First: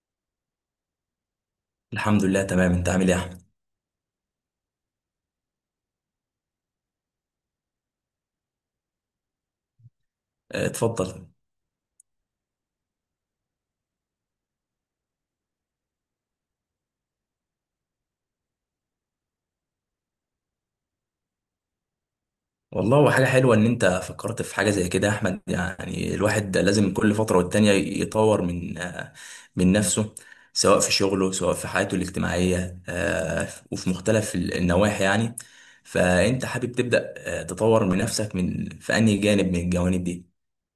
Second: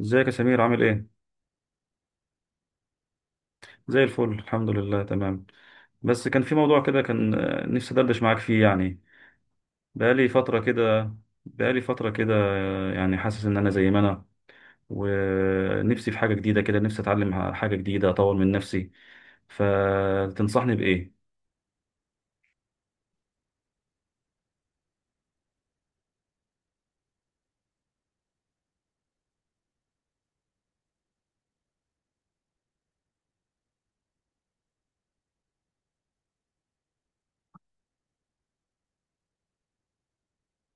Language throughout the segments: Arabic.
ازيك يا سمير؟ عامل ايه؟ الحمد لله تمام. انت عامل ايه يا احمد؟ زي الفل، الحمد لله تمام. بس كان في موضوع كده، كان نفسي ادردش معاك فيه يعني. بقالي فترة اه، كده. اتفضل. بقالي فترة كده يعني حاسس ان انا زي ما انا. ونفسي في حاجة جديدة كده، نفسي اتعلم حاجة جديدة، اطور من نفسي. فتنصحني بايه؟ والله هو حاجه حلوه ان انت فكرت في حاجه زي كده يا احمد، يعني الواحد لازم كل فتره والتانيه يطور من نفسه، سواء في شغله سواء في حياته الاجتماعيه، وفي مختلف النواحي يعني. فانت حابب تبدا اه، تطور من نفسك من في انهي جانب من الجوانب دي؟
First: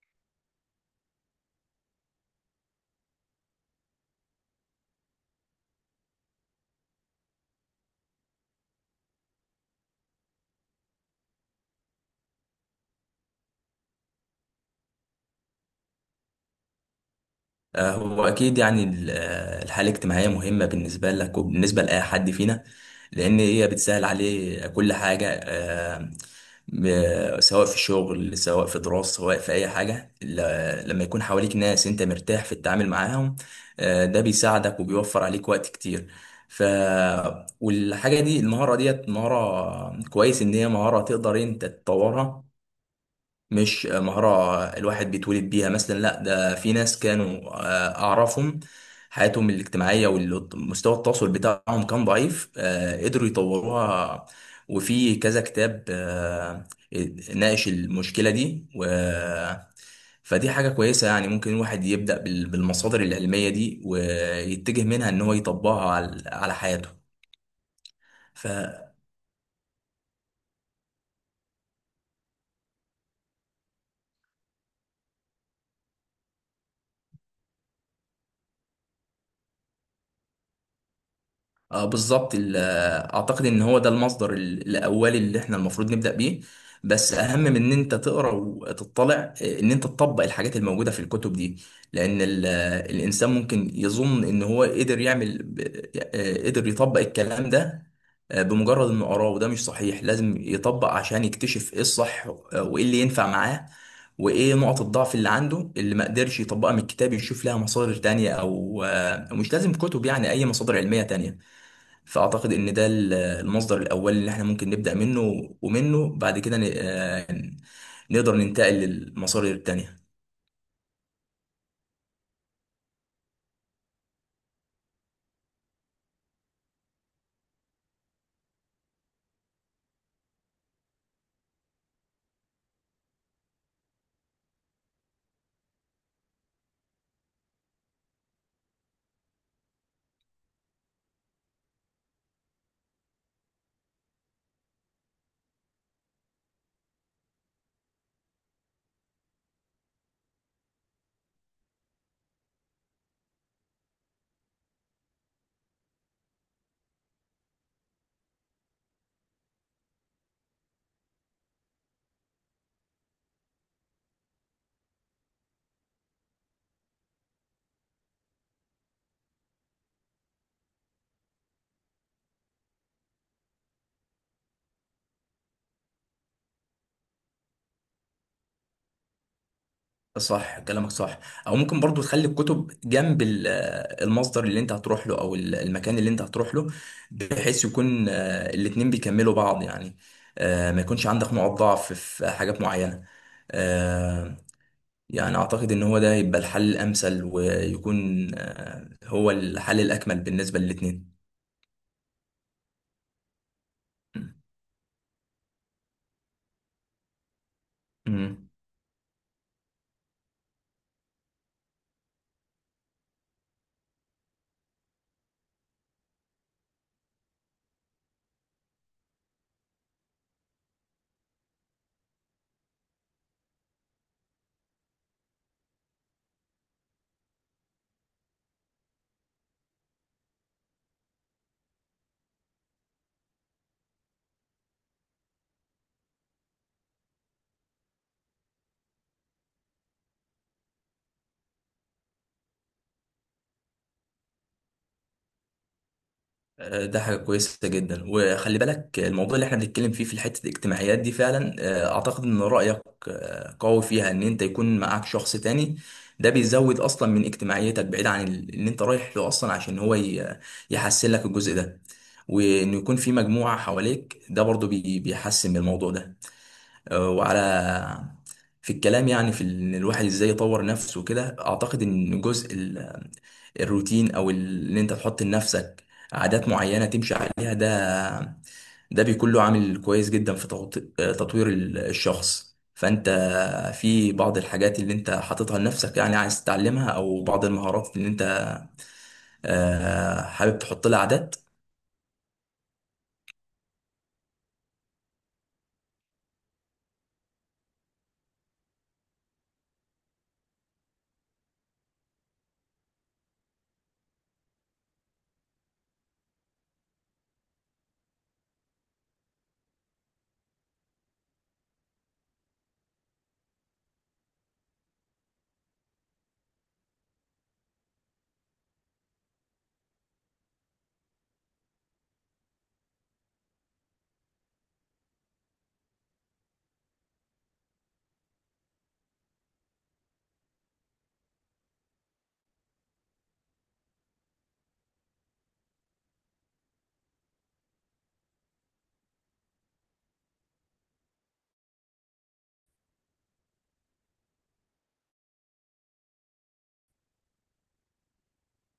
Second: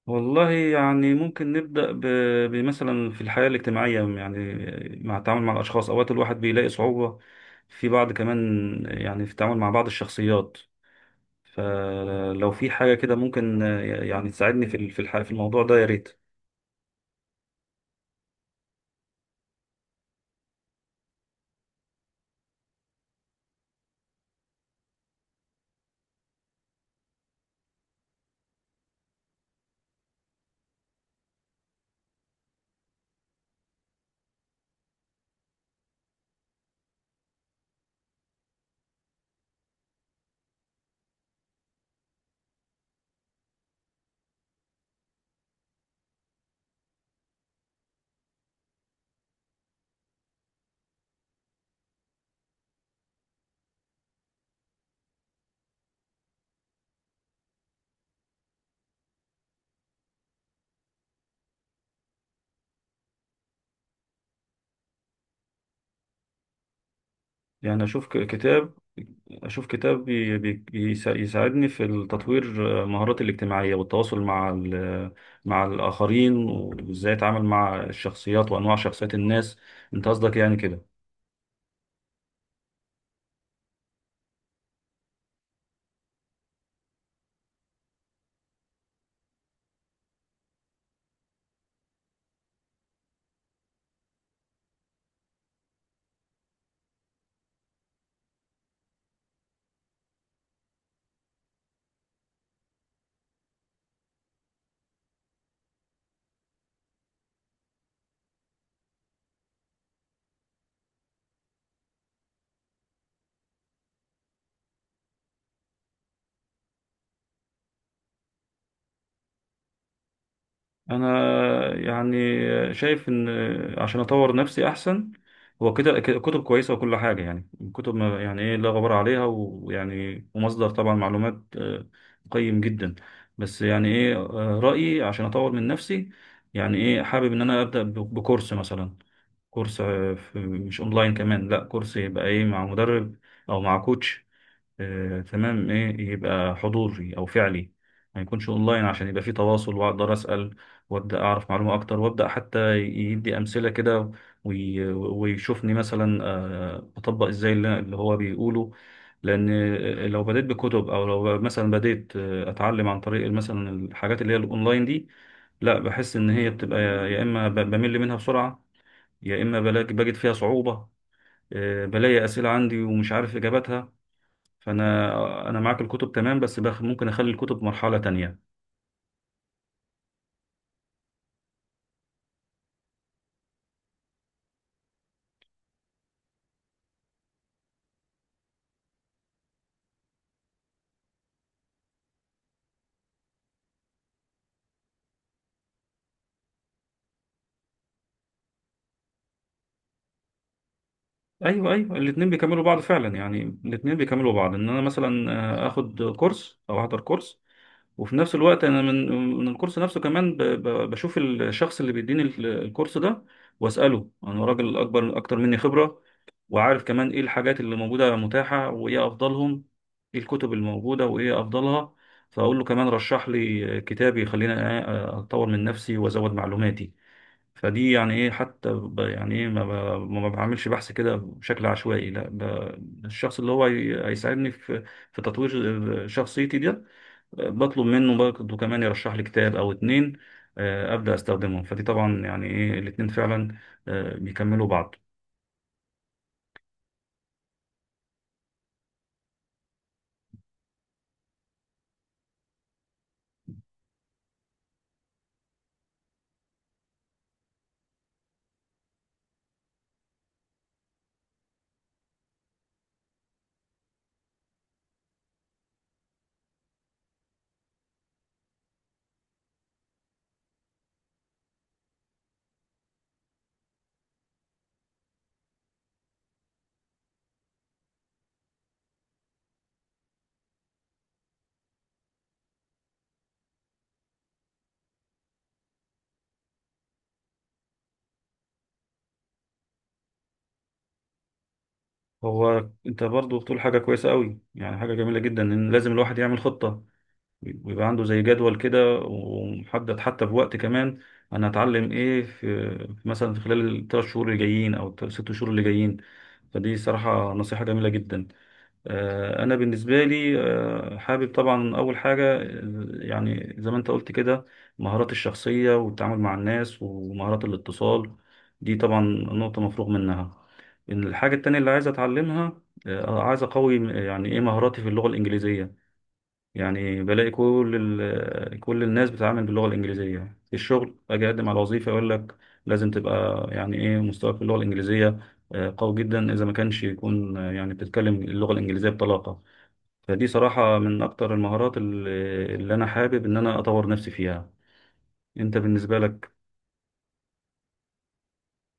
والله يعني ممكن نبدأ بمثلا في الحياة الاجتماعية يعني، مع التعامل مع الأشخاص. أوقات الواحد بيلاقي صعوبة في بعض كمان، يعني في التعامل مع بعض الشخصيات. فلو في حاجة كده ممكن يعني تساعدني في ال- في الح- في الموضوع ده يا ريت. هو أكيد يعني الحالة الاجتماعية مهمة بالنسبة لك وبالنسبة لأي حد فينا، لأن هي بتسهل عليه كل حاجة، سواء في شغل سواء في دراسة سواء في أي حاجة. لما يكون حواليك ناس أنت مرتاح في التعامل معاهم، ده بيساعدك وبيوفر عليك وقت كتير. ف والحاجة دي، المهارة ديت مهارة كويس، إن هي مهارة تقدر أنت تطورها، مش مهارة الواحد بيتولد بيها. مثلا لا، ده في ناس كانوا أعرفهم، حياتهم الاجتماعية ومستوى التواصل بتاعهم كان ضعيف، قدروا يطوروها. وفي كذا كتاب ناقش المشكلة دي، فدي حاجة كويسة يعني. ممكن الواحد يبدأ بالمصادر العلمية دي، ويتجه منها إن هو يطبقها على حياته. يعني أشوف كتاب، أشوف كتاب يساعدني في تطوير مهاراتي الاجتماعية والتواصل مع الآخرين، وإزاي أتعامل مع الشخصيات وأنواع شخصيات الناس. أنت قصدك يعني كده؟ اه بالظبط. اعتقد ان هو ده المصدر الاولي اللي احنا المفروض نبدا بيه. بس اهم من ان انت تقرا وتطلع، ان انت تطبق الحاجات الموجوده في الكتب دي. لان الانسان ممكن يظن ان هو قدر يعمل قدر يطبق الكلام ده بمجرد انه قراه، وده مش صحيح. لازم يطبق عشان يكتشف ايه الصح، وايه اللي ينفع معاه وايه نقط الضعف اللي عنده اللي ما قدرش يطبقها من الكتاب، يشوف لها مصادر تانية، او مش لازم كتب يعني، اي مصادر علميه تانية. فأعتقد إن ده المصدر الأول اللي إحنا ممكن نبدأ منه، ومنه بعد كده نقدر ننتقل للمصادر التانية. انا يعني شايف ان عشان اطور نفسي احسن، هو كده كده كتب كويسه وكل حاجه. يعني الكتب يعني ايه لا غبار عليها، ويعني ومصدر طبعا معلومات قيم جدا. بس يعني ايه، رايي عشان اطور من نفسي، يعني ايه حابب ان انا ابدا بكورس مثلا. كورس مش اونلاين كمان، لا، كورس يبقى ايه مع مدرب او مع كوتش. تمام، ايه يبقى حضوري او فعلي، ما يكونش اونلاين عشان يبقى في تواصل واقدر اسال، وابدا اعرف معلومه اكتر، وابدا حتى يدي امثله كده ويشوفني مثلا بطبق ازاي اللي هو بيقوله. لان لو بديت بكتب، او لو مثلا بديت اتعلم عن طريق مثلا الحاجات اللي هي الاونلاين دي، لا، بحس ان هي بتبقى يا اما بمل منها بسرعه، يا اما بلاقي بجد فيها صعوبه، بلاقي اسئله عندي ومش عارف اجابتها. فانا معاك الكتب تمام، بس ممكن اخلي الكتب مرحله تانية. صح كلامك صح. أو ممكن برضو تخلي الكتب جنب المصدر اللي أنت هتروح له، أو المكان اللي أنت هتروح له، بحيث يكون الاتنين بيكملوا بعض يعني. ما يكونش عندك نقط ضعف في حاجات معينة. آه، يعني أعتقد إن هو ده يبقى الحل الأمثل، ويكون هو الحل الأكمل بالنسبة للاتنين. ايوه ايوه، الاثنين بيكملوا بعض فعلا، يعني الاثنين بيكملوا بعض ان انا مثلا اخد كورس او احضر كورس، وفي نفس مم. الوقت انا من الكورس نفسه كمان بشوف الشخص اللي بيديني الكورس ده واساله. انا راجل اكبر، اكتر مني خبره، وعارف كمان ايه الحاجات اللي موجوده متاحه وايه افضلهم، ايه الكتب الموجوده وايه افضلها. فاقول له كمان رشح لي كتاب يخليني اطور من نفسي وازود معلوماتي. فدي يعني ايه، حتى ب- يعني ايه ما ب- ما بعملش بحث كده بشكل عشوائي، لا، الشخص اللي هو هيساعدني في تطوير شخصيتي دي، بطلب منه برضه كمان يرشح لي كتاب او اتنين ابدا استخدمهم. فدي طبعا يعني ايه الاتنين فعلا بيكملوا بعض. ده حاجة كويسة جدا. وخلي بالك الموضوع اللي احنا بنتكلم فيه في حتة الاجتماعيات دي، فعلا اعتقد ان رأيك قوي فيها، ان انت يكون معاك شخص تاني، ده بيزود اصلا من اجتماعيتك بعيد عن ان انت رايح له اصلا عشان هو يحسن لك الجزء ده. وانه يكون في مجموعة حواليك، ده برضو بيحسن من الموضوع ده. آه، وعلى في الكلام يعني، في ان الواحد ازاي يطور نفسه وكده، اعتقد ان جزء الروتين او ان انت تحط لنفسك عادات معينه تمشي عليها، ده بيكون له عامل كويس جدا في تطوير الشخص. فانت في بعض الحاجات اللي انت حاططها لنفسك يعني عايز تتعلمها، او بعض المهارات اللي انت حابب تحط لها عادات. هو انت برضه بتقول حاجه كويسه قوي، يعني حاجه جميله جدا ان لازم الواحد يعمل خطه، بيبقى عنده زي جدول كده ومحدد حتى بوقت كمان. انا هتعلم ايه في مثلا في خلال الثلاث شهور اللي جايين او الست شهور اللي جايين. فدي صراحة نصيحة جميلة جدا. أنا بالنسبة لي حابب طبعا أول حاجة، يعني زي ما أنت قلت كده مهارات الشخصية والتعامل مع الناس، ومهارات الاتصال، دي طبعا نقطة مفروغ منها. إن الحاجة التانية اللي عايز أتعلمها، عايز أقوي يعني إيه مهاراتي في اللغة الإنجليزية. يعني بلاقي كل كل الناس بتتعامل باللغة الإنجليزية في الشغل. أجي أقدم على وظيفة يقول لك لازم تبقى يعني إيه مستواك في اللغة الإنجليزية قوي جدا، إذا ما كانش يكون يعني بتتكلم اللغة الإنجليزية بطلاقة. فدي صراحة من أكتر المهارات اللي أنا حابب إن أنا أطور نفسي فيها. أنت بالنسبة لك؟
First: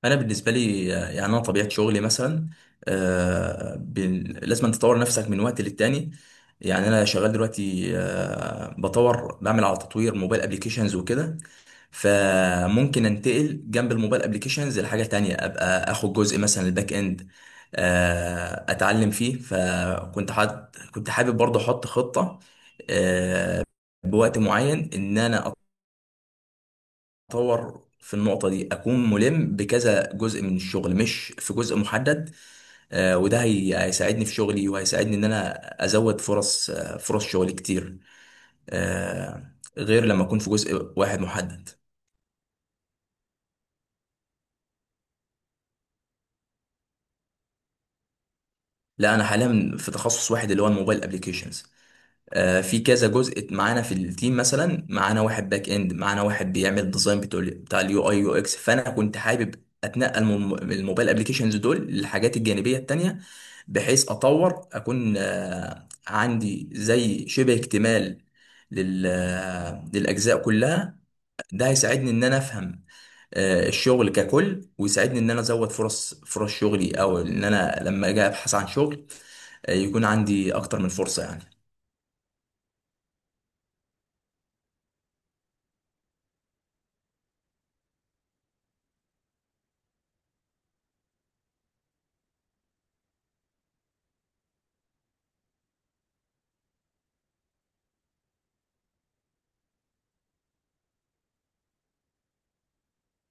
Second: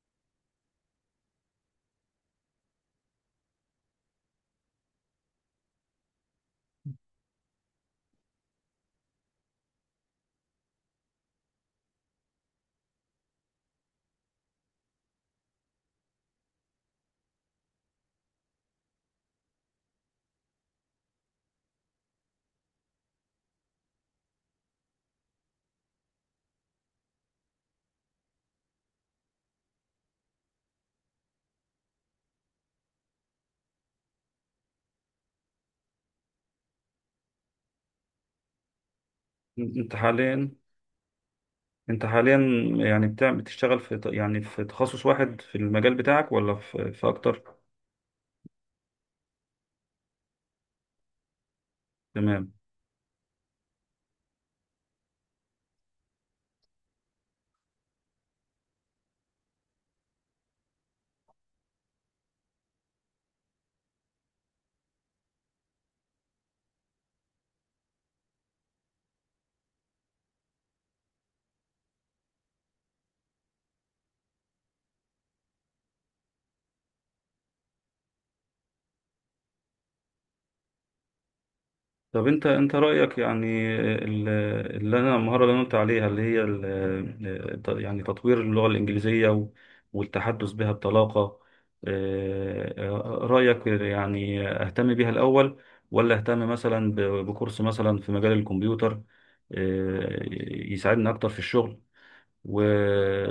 انا بالنسبه لي يعني انا طبيعه شغلي مثلا لازم تطور نفسك من وقت للتاني. يعني انا شغال دلوقتي آه، بطور بعمل على تطوير موبايل ابليكيشنز وكده. فممكن انتقل جنب الموبايل ابليكيشنز لحاجه تانية، ابقى اخد جزء مثلا الباك اند، اتعلم فيه. فكنت حد كنت حابب برضه احط خطه آه، بوقت معين ان انا اطور في النقطه دي، اكون ملم بكذا جزء من الشغل مش في جزء محدد. وده هيساعدني في شغلي وهيساعدني ان انا ازود فرص شغل كتير، أنت غير لما اكون في حاليا جزء واحد محدد. أنت حاليا يعني بتشتغل في يعني في تخصص واحد في المجال بتاعك، ولا في أكتر؟ لا، انا حاليا في تخصص واحد، اللي هو الموبايل ابلكيشنز. تمام. في كذا جزء معانا في التيم، مثلا معانا واحد باك اند، معانا واحد بيعمل ديزاين بتاع اليو اي يو اكس. فانا كنت حابب اتنقل من الموبايل ابلكيشنز دول للحاجات الجانبيه التانيه، بحيث اطور اكون عندي زي شبه اكتمال لل آه، للاجزاء كلها. ده هيساعدني ان انا افهم الشغل ككل، ويساعدني ان انا ازود فرص شغلي، او ان انا لما اجي ابحث عن شغل يكون عندي اكتر من فرصه يعني. طب انت رايك يعني ال- اللي انا، المهاره اللي انا قلت عليها، اللي هي يعني تطوير اللغه الانجليزيه والتحدث بها بطلاقه، اه، رايك يعني اهتم بيها الاول ولا اهتم مثلا بكورس مثلا في مجال الكمبيوتر اه، يساعدني اكتر في الشغل؟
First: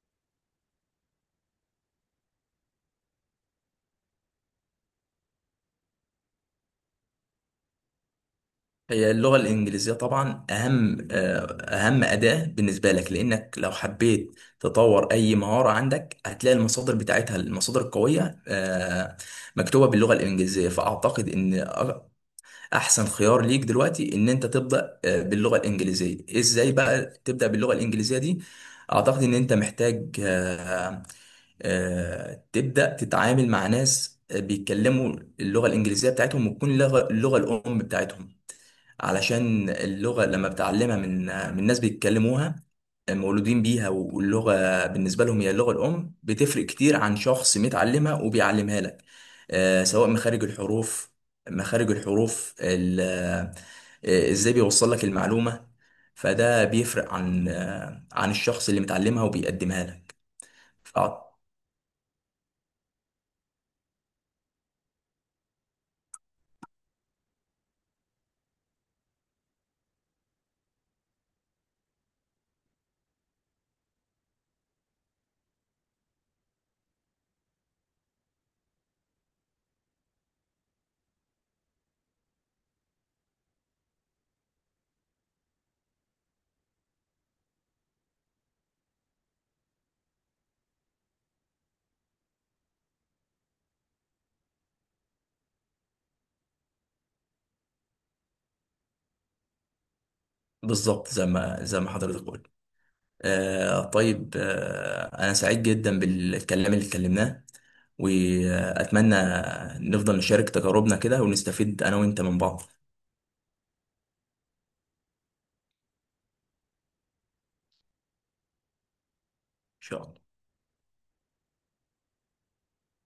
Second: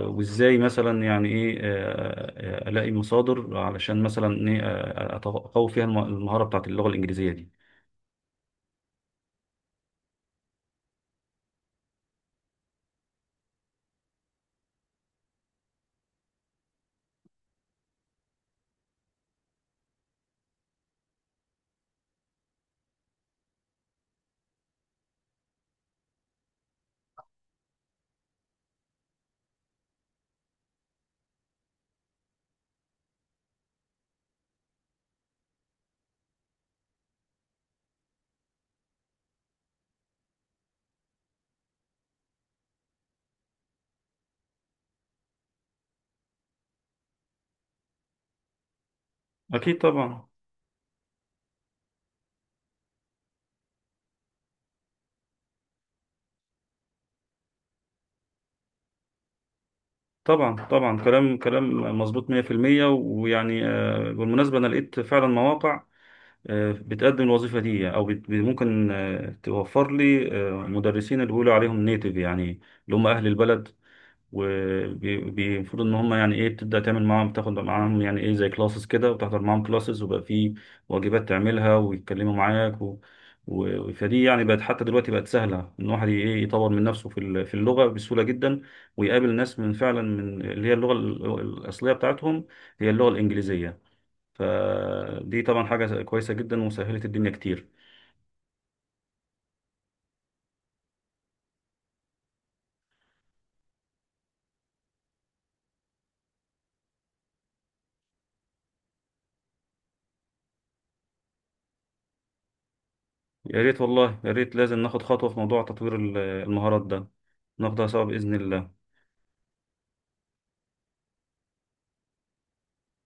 وازاي مثلا يعني ايه الاقي مصادر علشان مثلا ايه اقوي فيها المهاره بتاعت اللغه الانجليزيه دي. هي اللغة الإنجليزية طبعا أهم أداة بالنسبة لك، لأنك لو حبيت تطور أي مهارة عندك هتلاقي المصادر بتاعتها، المصادر القوية مكتوبة باللغة الإنجليزية. فأعتقد إن أحسن خيار ليك دلوقتي إن أنت تبدأ باللغة الإنجليزية. إزاي بقى تبدأ باللغة الإنجليزية دي؟ أعتقد إن أنت محتاج تبدأ تتعامل مع ناس بيتكلموا اللغة الإنجليزية بتاعتهم، وتكون اللغة الأم بتاعتهم، علشان اللغة لما بتعلمها من ناس بيتكلموها مولودين بيها، واللغة بالنسبة لهم هي اللغة الأم، بتفرق كتير عن شخص متعلمها وبيعلمها لك. اكيد سواء طبعا. مخارج الحروف، مخارج الحروف ازاي بيوصل لك المعلومة، فده بيفرق عن الشخص اللي متعلمها وبيقدمها لك. طبعا ف- طبعا كلام كلام مظبوط 100%. ويعني بالمناسبة أنا لقيت فعلا مواقع بتقدم الوظيفة دي، أو ممكن توفر لي مدرسين اللي بيقولوا عليهم نيتيف، يعني اللي هم أهل البلد. وبيفرض ان هم يعني ايه بتبدا تعمل معاهم، تاخد معاهم يعني ايه زي كلاسز كده، وتحضر معاهم كلاسز، وبقى في واجبات تعملها ويتكلموا معاك، فدي يعني بقت حتى دلوقتي بقت سهله ان الواحد ايه يطور من نفسه في اللغه بسهوله جدا، ويقابل ناس من فعلا من اللي هي اللغه الاصليه بتاعتهم، هي اللغه الانجليزيه. فدي طبعا حاجه كويسه جدا وسهلت الدنيا كتير. بالظبط زي ما زي ما حضرتك قلت. آه طيب، أنا سعيد جدا بالكلام اللي اتكلمناه، وأتمنى نفضل نشارك تجاربنا كده ونستفيد أنا وأنت من بعض، إن يا ريت والله، يا ريت لازم ناخد خطوه في موضوع تطوير المهارات ده، ناخدها سوا باذن الله. شاء الله.